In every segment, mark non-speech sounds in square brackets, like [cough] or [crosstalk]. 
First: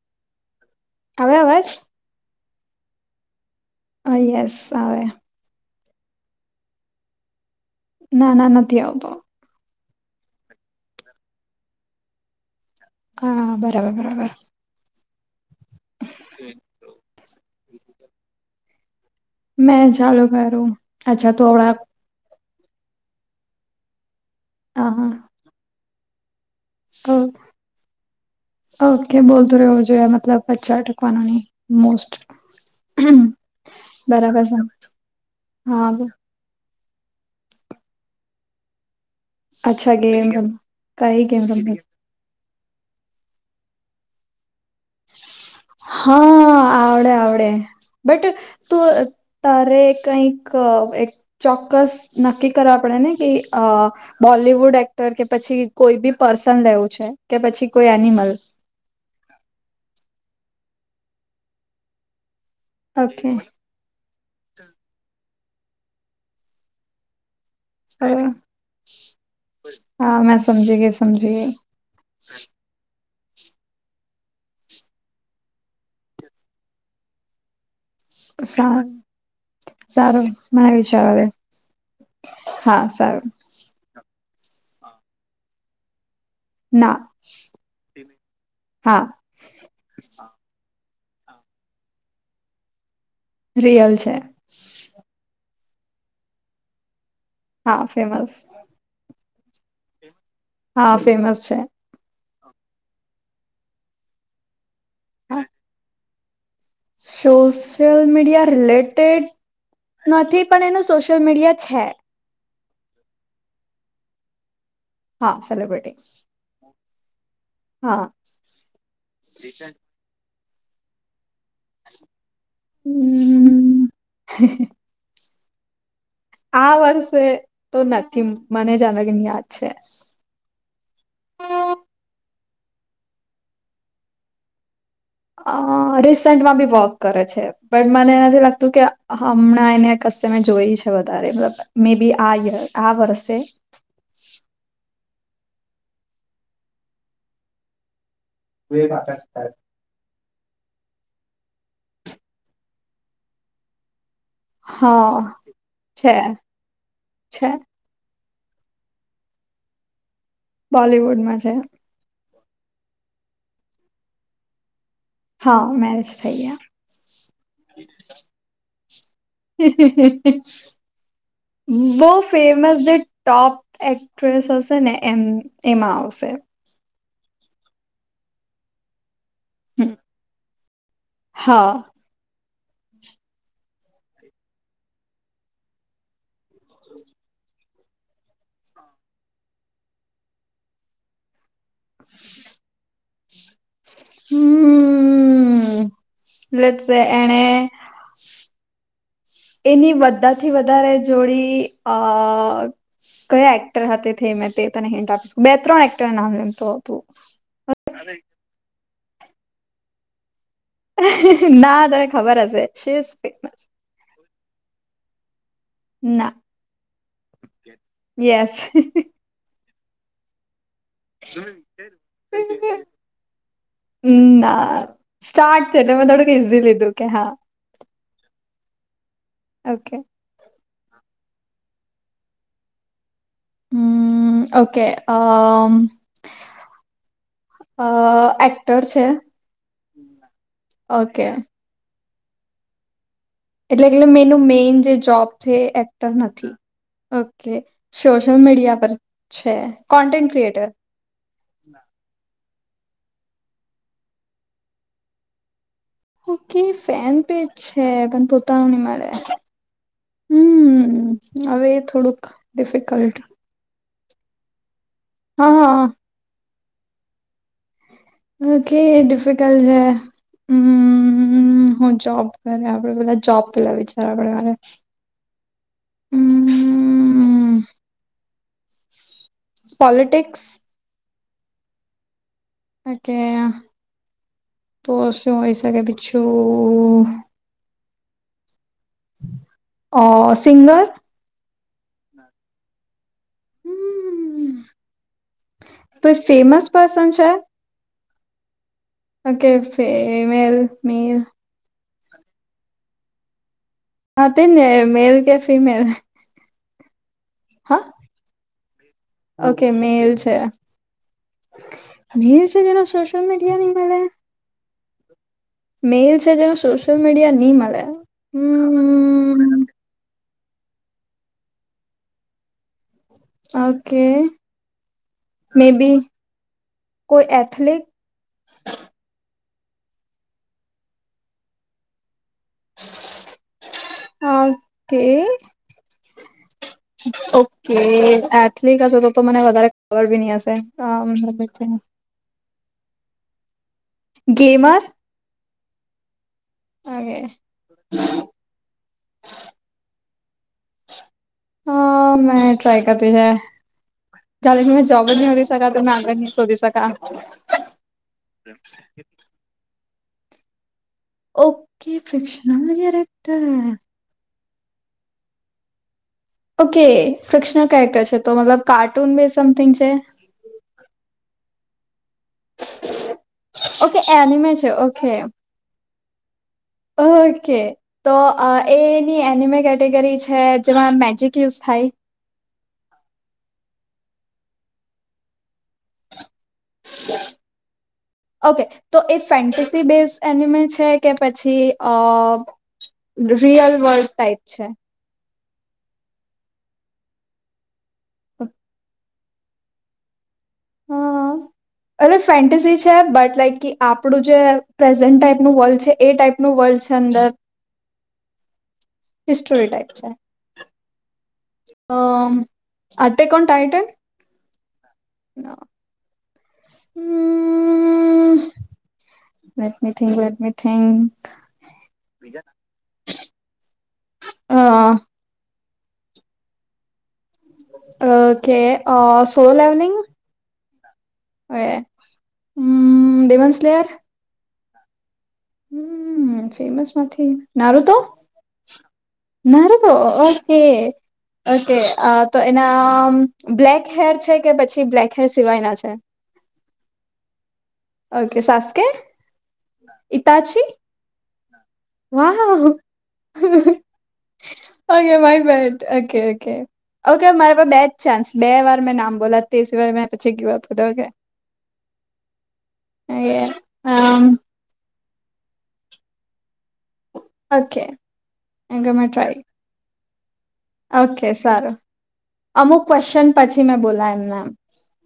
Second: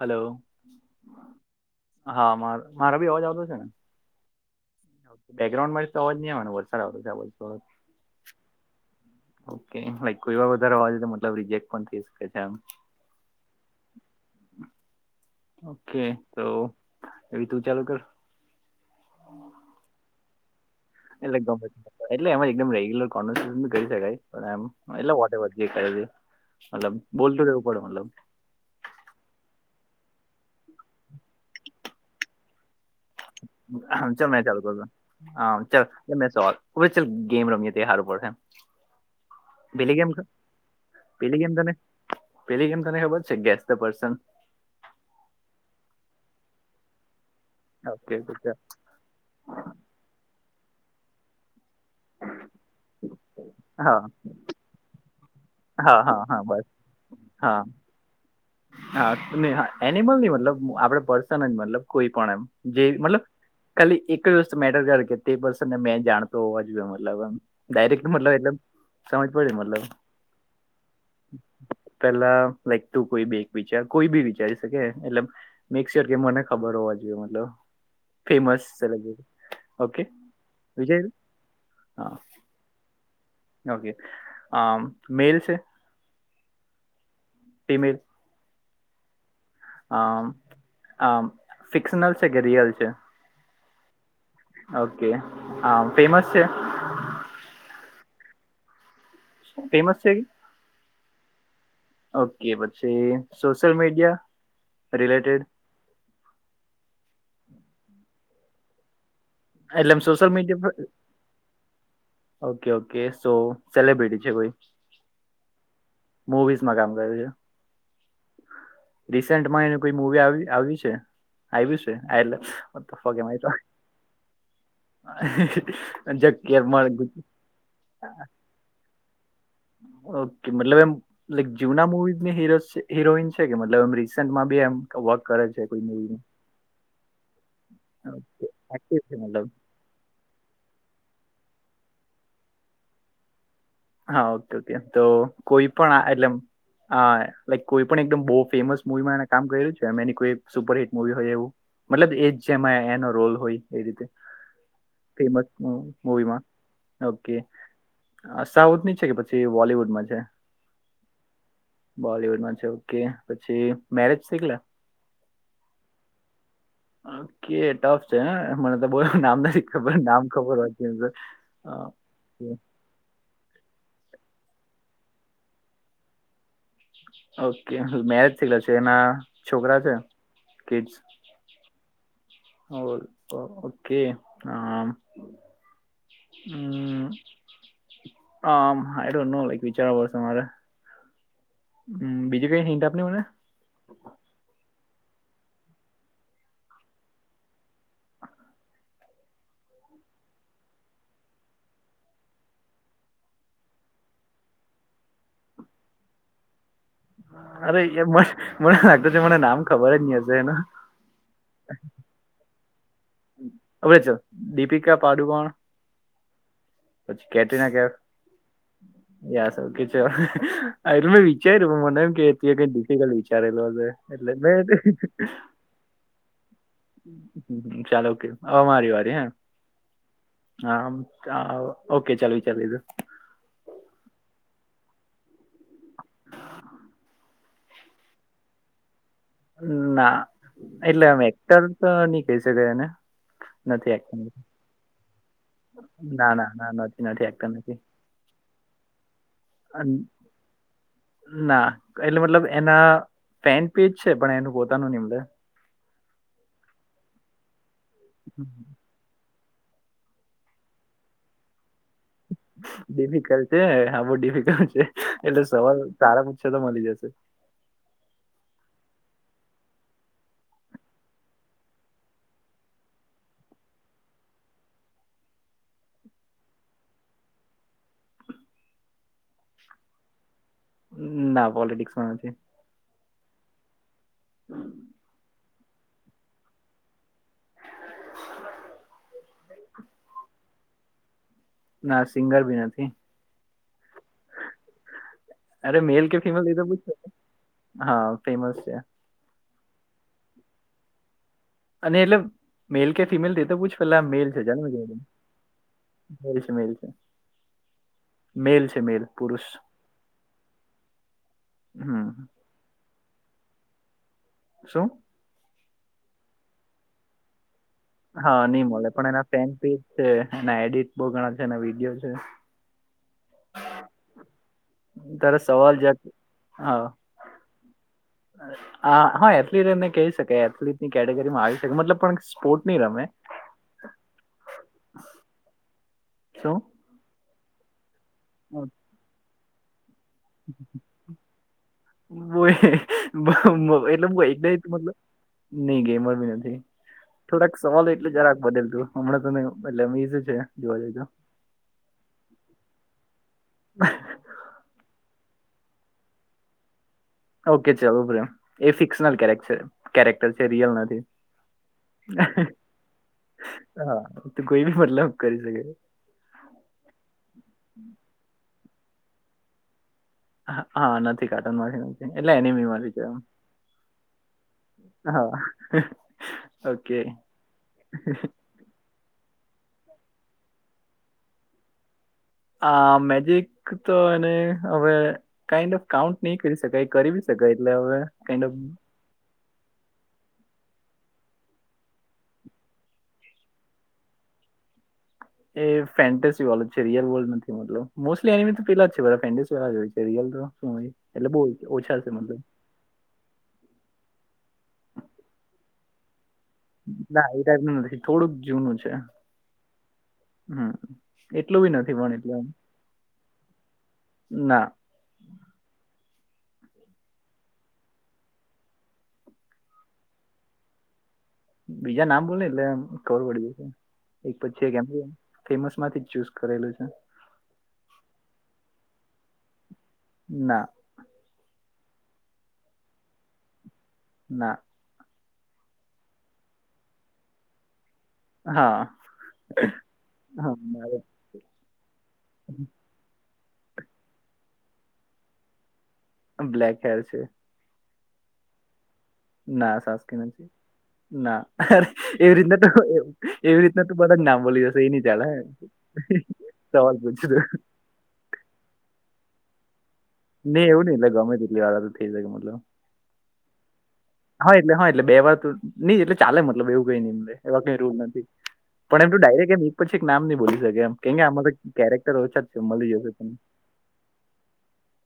Hello આવે અવાજ હા મારા ભી અવાજ આવતો છે ને. હ યસ આવે. બેકગ્રાન્ડમાં તો અવાજ નહીં આવેનો વરસાદ આવ. ના ના નથી આવતો. ઓકે લક કોઈ વા વધારે વાવાજે તો મતલબ રિજેક્ટ પણ થઈ શકે છે એમ. હા બરાબર બરાબર. ઓકે તો એવી તું ચાલુ કર. મે ચાલો પરુ. એટલે ગમે એટલે એકમ રેગ્યુલર કોન્ન કરી શકાય. એમ હા એટલે હા વોટેવર દેખાય છે મતલબ બોલતું રહેેવું પડે મતલબ. ઓકે બોલતો રહવો જો મતલબ પ ચાર ટકવાનો ની મોસ્ટ. હાચ બરાબર મે છે ચાલુ કરદોઓ હા ચાલ એ મે સવાલ. ઓયચલ ગેમ રમીએ તે હાર ઉપર એમ. અચ્છા પિલી ગેમ રમ કઈ પેલી ગેમ રમ તને. પેલી કેમ તને ખબર છે ગેસ્ટ ધ પર્સન. હા આવડે આવડે ઓકે બટ ઓકે, ચાલ. તું. તારે કઈક એક ચોક્કસ. નક્કી કરો આપણે ને કે હા બોલિવુડ. કે પછી હા કોઈ બી હા હા પર્સન બસ લેવું છે કે હા પછી કોઈ એનિમલ. હા ન હા એનિમલ નની મતલબ આપડે પર્સન જ મતલબ કોઈ પણ એમ. જે મતલબ. ઓકે ખાલી એકજ વસ્ત મેટર કર કે તે પર્સન ને મેં જાણતો હોવા જો મતલબમ. ડાયરેક્ટ મતલબ બરાબર. એટલે સમજ પડે મતલબ. હા મેં સમજી ગઈ સમજી ગઈ પેલા લાઈક ટું. કો વિચાર કોઈ બી વિચારી શકે એટ મેર કે મને ખબર હોવા જોઈએ, મતલબ ફેમસ સારું સેલિબ્રિટી ઓકે સારુ મને વિચાર વિચાર્યું આવે હા હા સારુ ઓકે મેલ છે. ના ટીમેલ હા હ આ ફિક્શનલ છેકે, રિયલ છે. રિયલ છે. ઓકે હ ફેમસ છે. હા ફેમસ ફેમસ છેકે. હા ફેમસ છે. ઓકે પછી સોશિયલ મીડિયા હા રિલેટેડ સોશિયલ મીડિયા રિલેટેડ એટલે સોશિયલ નથી પણ મીડિયા પર એનું સોશ સોશલ મીડિયા છે. ઓકે ઓકે સો સેલિબ્રિટી છે, કોઈ હા સેલિબ્રિટી મુવીઝમાં કામ કર્યું છે હા રિસેમાં એ વી આવી આવી છે, આવ્યુ છે એટલે હમ જક આ મળ વર્ષે તો નથી મને જણ કેની યાદ છે. ઓકે મતલબ એમ લક જુના મુવીઝની હીરો હીરોઈન છે, કે મતલબ એમ રિસેન્ટમાં બી એમ વર્ક કરે અ છે કોઈ મૂવીમાં રિસન્ટમાં બી વોક કરે છે, પણ મને નથી ઓકે, લાગતું કે એક્ટિવ છે મતલબ હમણા એને ક મેં જોઈ છે, વધારે મલ મે બી આ ર આ વર્ષે હા ઓકે ઓકે તો કોઈ પણ એટલે હ લક કોઈ પણ એકદમ બો ફેમસ મુવી માં એ કામ કરેલું છે. એ એની કોઈ સુપરહિટ મુવી હોય એવુ, મતલબ એજ જેમાં એનો રોલ હોય એ રીતે હા ફેમસ છે મૂવીમા ઓકે છે સાઉથ ની છે, કે પછી બોલીવુડમાં છે. બલલીવુડમાં છે. બોલિવુડમા છે, ઓકે પછી મેરેજ શીખલે હા મેજ ભાઈ ઓકે ટફ છે, મને તો બહ એવ નામ નથી ખબર નામ ખબર હો, એ બો ફેમસ જે ટોપ એક્ટ્રેસ હશે, ને એમ એમાં આવશે ઓકે મેરેજ શીખલા છે, એના છોકરા હમ, છે કિડસ હા હ ઓકે હ હમ આમ આઈો નો લક વિચારવા પશે મારે હમ બીજજી કઈ સિન્ટ આપની હો ને હમ બલે એણે એની બધાથી વધારે જોડી અ કયા એક્ટર હતા તે મેં તે તને હેંન્ટ આપીશું બે ત્રણ એક્ટર નામ લેમતો હતુ. અરે એ મ મને લાગ છે, મને નામ ખબર જ નહી હશે એને ના તરે ખબર હશે શેષ અલે છેો દીપિકા પાડુવાણ ના સ યા સું કેછુ. આ મે વિચાર્યું મમ કે ડિફિકલ્ટ વિચાર એટલે મે ના સ્ટાર્ટ છે, એટલે મેં થોડુંક ઈઝી લીધું કે હા ચાલો ઓકે હવે મારી વારી હે. ઓકે હામ કા ઓકે ચાલ વિચારી લીધો. હમ ઓકે આ અ એક્ટર છે. ના એટલે આમ ઓકે એક્ટર તો નઈ કહી શકાય એને. એટલે નથી એટલે એક્ટર મેનું મેન જે જોબ છે એક્ટર ના ના નથી. ના નથી નથી એક્ટર ઓકે નથી સોશિયલ મીડિયા પર છે કોન્ટેન્ટ ક્રિએટર. ના એટલે મતલબ એના ફેન પેજ છે પણ એનું પોતાનું નિમલે. ઓકે ફેન પેજ છે પણ પોતાનું નહી મળે. હમ હવે થોડુંક. ડિફિકલ્ટ છે આ બહુ ડિફિકલ્ટ છે એટલે હા સવાલ સારા હે તો મલી જશે. ઓકે ડિફિકલ્ટ છે. હમ હું જોબ કરે આપડે પેલા જોબ પેલા વિચાર આપડે મારે. હમ. પોલિટિક્સ. ના પોલિટિક્સ માં નથી. ઓકે તો શું હોય શકે પીછું. [inaudible] અ સિંગર. ના સિંગર ભી નથી. હમ અરે મેલ કોઈ કે ફિમેલ એ તો ફેમસ પૂછ પર્સન છે હા ફેમસ છે. ઓકે ફીમેલ મેલ અને એટલે મેલ કે ફિમેલ તે તો પૂછ પેલા મેલ હા છે તે જા. ને મેલ કે ફિમેલ મેલ છે મેલ છે હા મેલ છે મેલ. પુરુષ ઓકે મેલ છે હમ મેલ છે જેનો સોશિયલ મીડિયા ની મળે. શું? મેલ છે જેનો સોશિયલ મીડિયા નહી મળે. હા નઈ મળે પણ એના ફેન હમ પેજ છે એના એડિટ બહુ ઘણા છે એના વિડીયો છે. ઓકે તારે મે સવાલ જ બી કોઈ એથલિક. હ હા એથ્લીટ એને કહી શકે એથલીટ ની કેટેગરીમાં આવી શકે મતલબ પણ સ્પોર્ટ નહી રમે. હ ઓકે. શું? ઓકે એથલિક હશે તો તો મને વધારે ખબર બી ની હશે [unintelligible] બો એટલે બો ગેમર [unintelligible] નહી ગેમર બી નથી. ઓકે થોડાક સવાલ એટલે જરાક બદલ તું હમણાં તો ને એટલે અઝ છે જોવા જઈજ. હ મેં ટ્રાય કરતી છે. જારે મેં જોબ જ ની હોધી શકા તો મેં આગળ ની શોધી શકા. ઓકે ચાલ ઉભરે એ ફિક્શનલ કેરેટ છે કેરેક્ટર છે રિયલ નથી. Okay fictional character. તો કોઈ બી મતલબ કરી શકે. ઓકે ફ્રિક્શનલ કેરેક્ટર છે તો મતલબ કાર્ટૂન ને સમથિંગ છે. હા નથી કાર્ટૂન માંથી નથી એટલે એનિમે વાળી છે. ઓકે એનીમે છે ઓકે હા ઓકે ઓકે તો અ. એની એનિમે કેટેગરી છે જેમાં મેજિક યુઝ થાય. આ મેજિક તો એને હવે કાઇન્ડ ઓફ કાઉન્ટ નહી કરી શકાય. કરી ભી શકાય એટલે હવે કાઈન્ડ ઓફ. ઓકે તો એ ફેન્ટસી બેઝ એનીમે છે કે પછી અ રિયલ વર્લ્ડ ટાઇપ છે. એ ફેન્ટસી વર્લ્ડ છે રિયલ વર્લ્ડ નથી મતલબ મોસ્ટલી એનીમી પેલા. ફેન્ટસીવાળા હોય છે રિયલ જો હમ અરૅ ફેન્ટસી છે બટ લાઈક. આપણું જે પ્રેઝન્ટ ટાઈપનું વર્લ્ડ છે એ ટાઈપ. ના એ ટાઈપનું નથી થોડુંક જુનું છે હિસ્ટોરી ટાઈપ છે હમ એટલું બી નથી પણ એટલું એમ અટેક ના ના હ let me think let me think બીજા નામ બોલને એટલે ખબર પડી જશે એક પછી એક એમ ફેમસ માંથી જ ચૂઝ કરેલું છે ઓકે અ સોલાર નઈ મુકેલુ ના અરે હમ દેવાન્સલેયાર ના હમ ફેમસ માંથી નારું તો હા નારું તો હા ઓકે હશે તો એના બ્લેક હેર છે કે પછી બ્લેક હેર સિવાયના છે બ્લેક હેર છે ઓકે સાસ કે ના સાસ કે નથી ના અરે એવી રીતના તો વાવ એવી રીતના તું બધા જ ના બોલી હશે એ ની ઓકે ચાલે માય બેડ ઓકે ઓકે સવાલ ઓકે પૂછું તો મારા બે જ ચાન્સ બે વાર મેં નામ બોલ્યાં તે સિવાય મે પછી ગીવ વધારયુ કે તમે જેટલી વાર લાગે કે એટલૅ મતલબ હ હા એટલે હા એટલે બે વાર ની એટલે ચાલે મતલબ એવું કઈ ની મલે એવા કઈ ઓકે રૂલ નથી ઓકે પણ મેં એમું ટ્રાય ડાયરેક્ટ એ પછી એક નામ નહી બોલી શકે એમ કેમ કે ઓકે આમા તો સારું કેરેક્ટર ઓછા છે અમુક મળી જશે તને ક્વેશ્ચન પછી મેં બોલા એમના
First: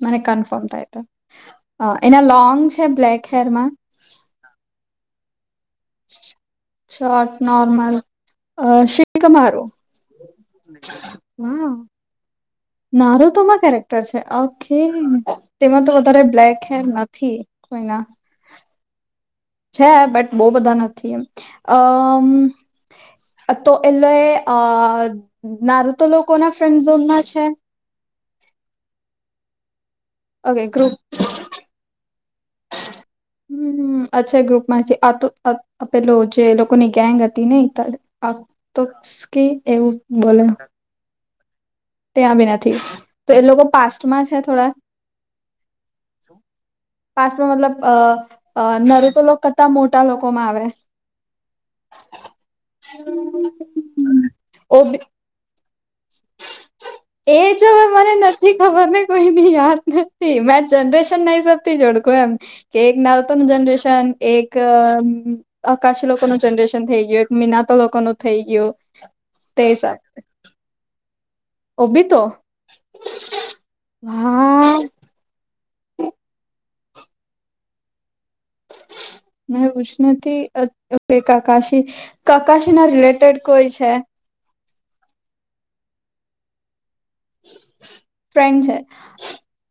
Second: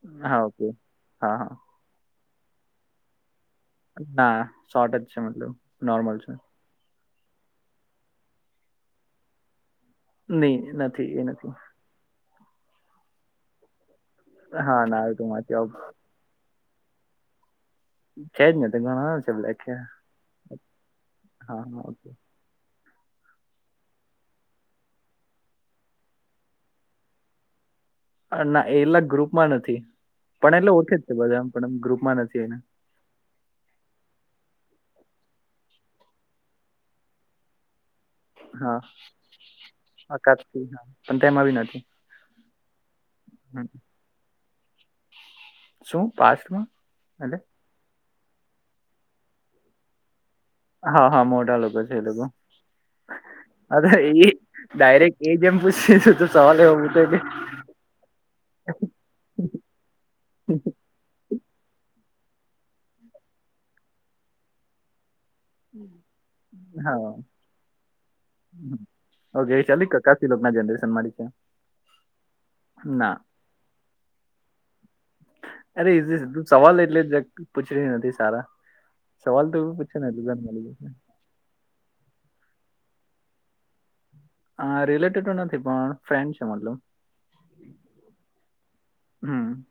મને હા કન્ફર્મ ઓકે થાય તો હા હા અ એના લોંગ છે બ્લેક હેરમાં ના શોટ જ છે મતલબ નોર્મલ છે શોર્ટ નોર્મલ સેક તમારો નહી નથી એ નથી હા નારો તોમાં કર્યારેક ઓકે હા ના આવે તો વાંચી આવું. તેમાં તો વધારે બ્લેક હેર નથી કોઈના છેજ ને ઘણાના છે બ્લેક છે બટ બહુ બધા નથી એમ હા હા ઓકે અમ અતો એટલે અ નારુ તો લોકોના ફ્રેન્ડ ઝોનમાં છે ના એટલા ગ્રુપમાં નથી પણ ઓકે એટલે ગ્રુપ ઓળખૅ છે જ છે બધામાં પણ ગ્રુપમાં નથી એના હમ અચ્છા ગ્રુપમાંથી અતો અતો પેલો જે લોકોની ગેંગ હતી ને હા આતસ્કી એવું બૉલૉ અકાતથી હા પણ તેમાં બી નથી ત્યાં બી નથી તો એ લોકો હમ પાસ્ટમાં છે થોડા શું સું પાસ્ટમાં એટલે પાસ્ટમાં મતલબ અ નરુ તો લોકો કરતા મોટા લોકો માં આવે હા હા મોટા લોકો છે એ લોકો અરૅ ઈ ઓ ડાયરેક્ટ એ જેમ પૂછીશું તો સવાલ એ હું તો એ જ હવે મને ખબર કોઈ ન યાદ નથી ઍમાં જનરેશનના હિસાબસસતી જોડકોમ કે એક નાતાનું જનરેશન એક આકાશી લોકો ન જનરેશન થઈ હા ગયું એક મિનાતા લોકો ન થઈ ગયું ઓકે તે ચાલી હિસાબે કકાસી લોકો ના જનરરેેશન મળી છે. ઓભી તો ના હા અરે ઈઝી તું સવાલ એટલે જ પૂછે નથી સારા સવાલ તો એવું પૂછે ને મળી જશે કે કાકાશી કકાશી ના રિલેટેડ કોઈ છે. રિલેટિવ તો નથી પણ ફ્રેન્ડ છે મતલબ ફ્રેન્ડ છે. હમ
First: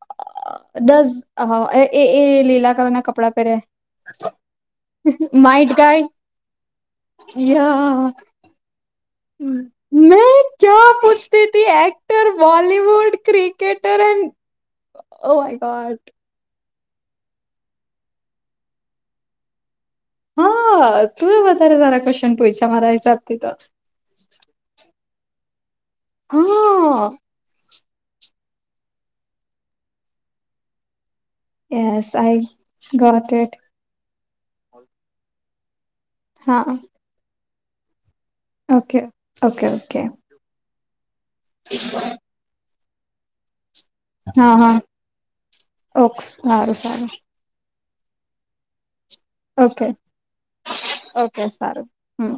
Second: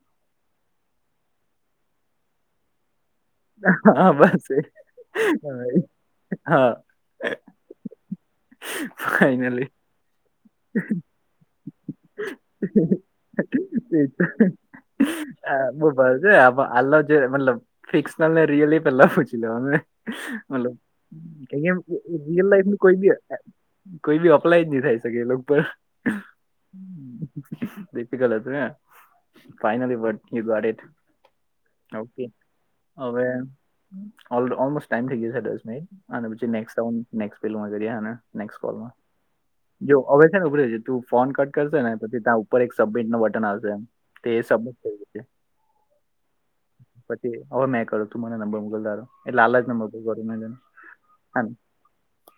દસ એ એ લીલા કલર ના કપડા હા બસ એ [unintelligible] યા ફાઈનલી મે ક્યા પૂછતીથી actor Bollywood cricketer and oh [unintelligible] my god છે આમાં આ જે મતલબ ફિક્સનલ ને રિયલી પહેલા પૂછી લેને મતલબ હા તું વધારે સારા ક્વેશ્ચન રિયલ પૂછ્યા લાાઈફ મારા કોઈ ભી હિસાબથી તો કોઈ બી અપ્લાય જ નહી થાય શકે એ લોગ પણ [unintelligible] [unintelligible] ફાઇનલી [unintelligible] યસ ઓકે આઈ હવે ગોટ ઇટ ઓલમોસ્ટ ટાઈમ થઈ ગયોશે દસ મિનિટ અને પછી હા નેક્સ ફિલ્મમાં જઈએને ઓકે ઓકે ઓકે હવે છે ને ઉભરે છે તું ફોર્ન કટ કરશે ને પછી ત્યાં ઉપર એક સબમિટ ન બટન આવશે તે હા હા સબમિટ છે ઓક સારું સારું પછી હવે મેં કરું ત મને નંબર મોકલારો એટલે આલા જ ઓકે નંબર હા ઓકે હમ સારું હમ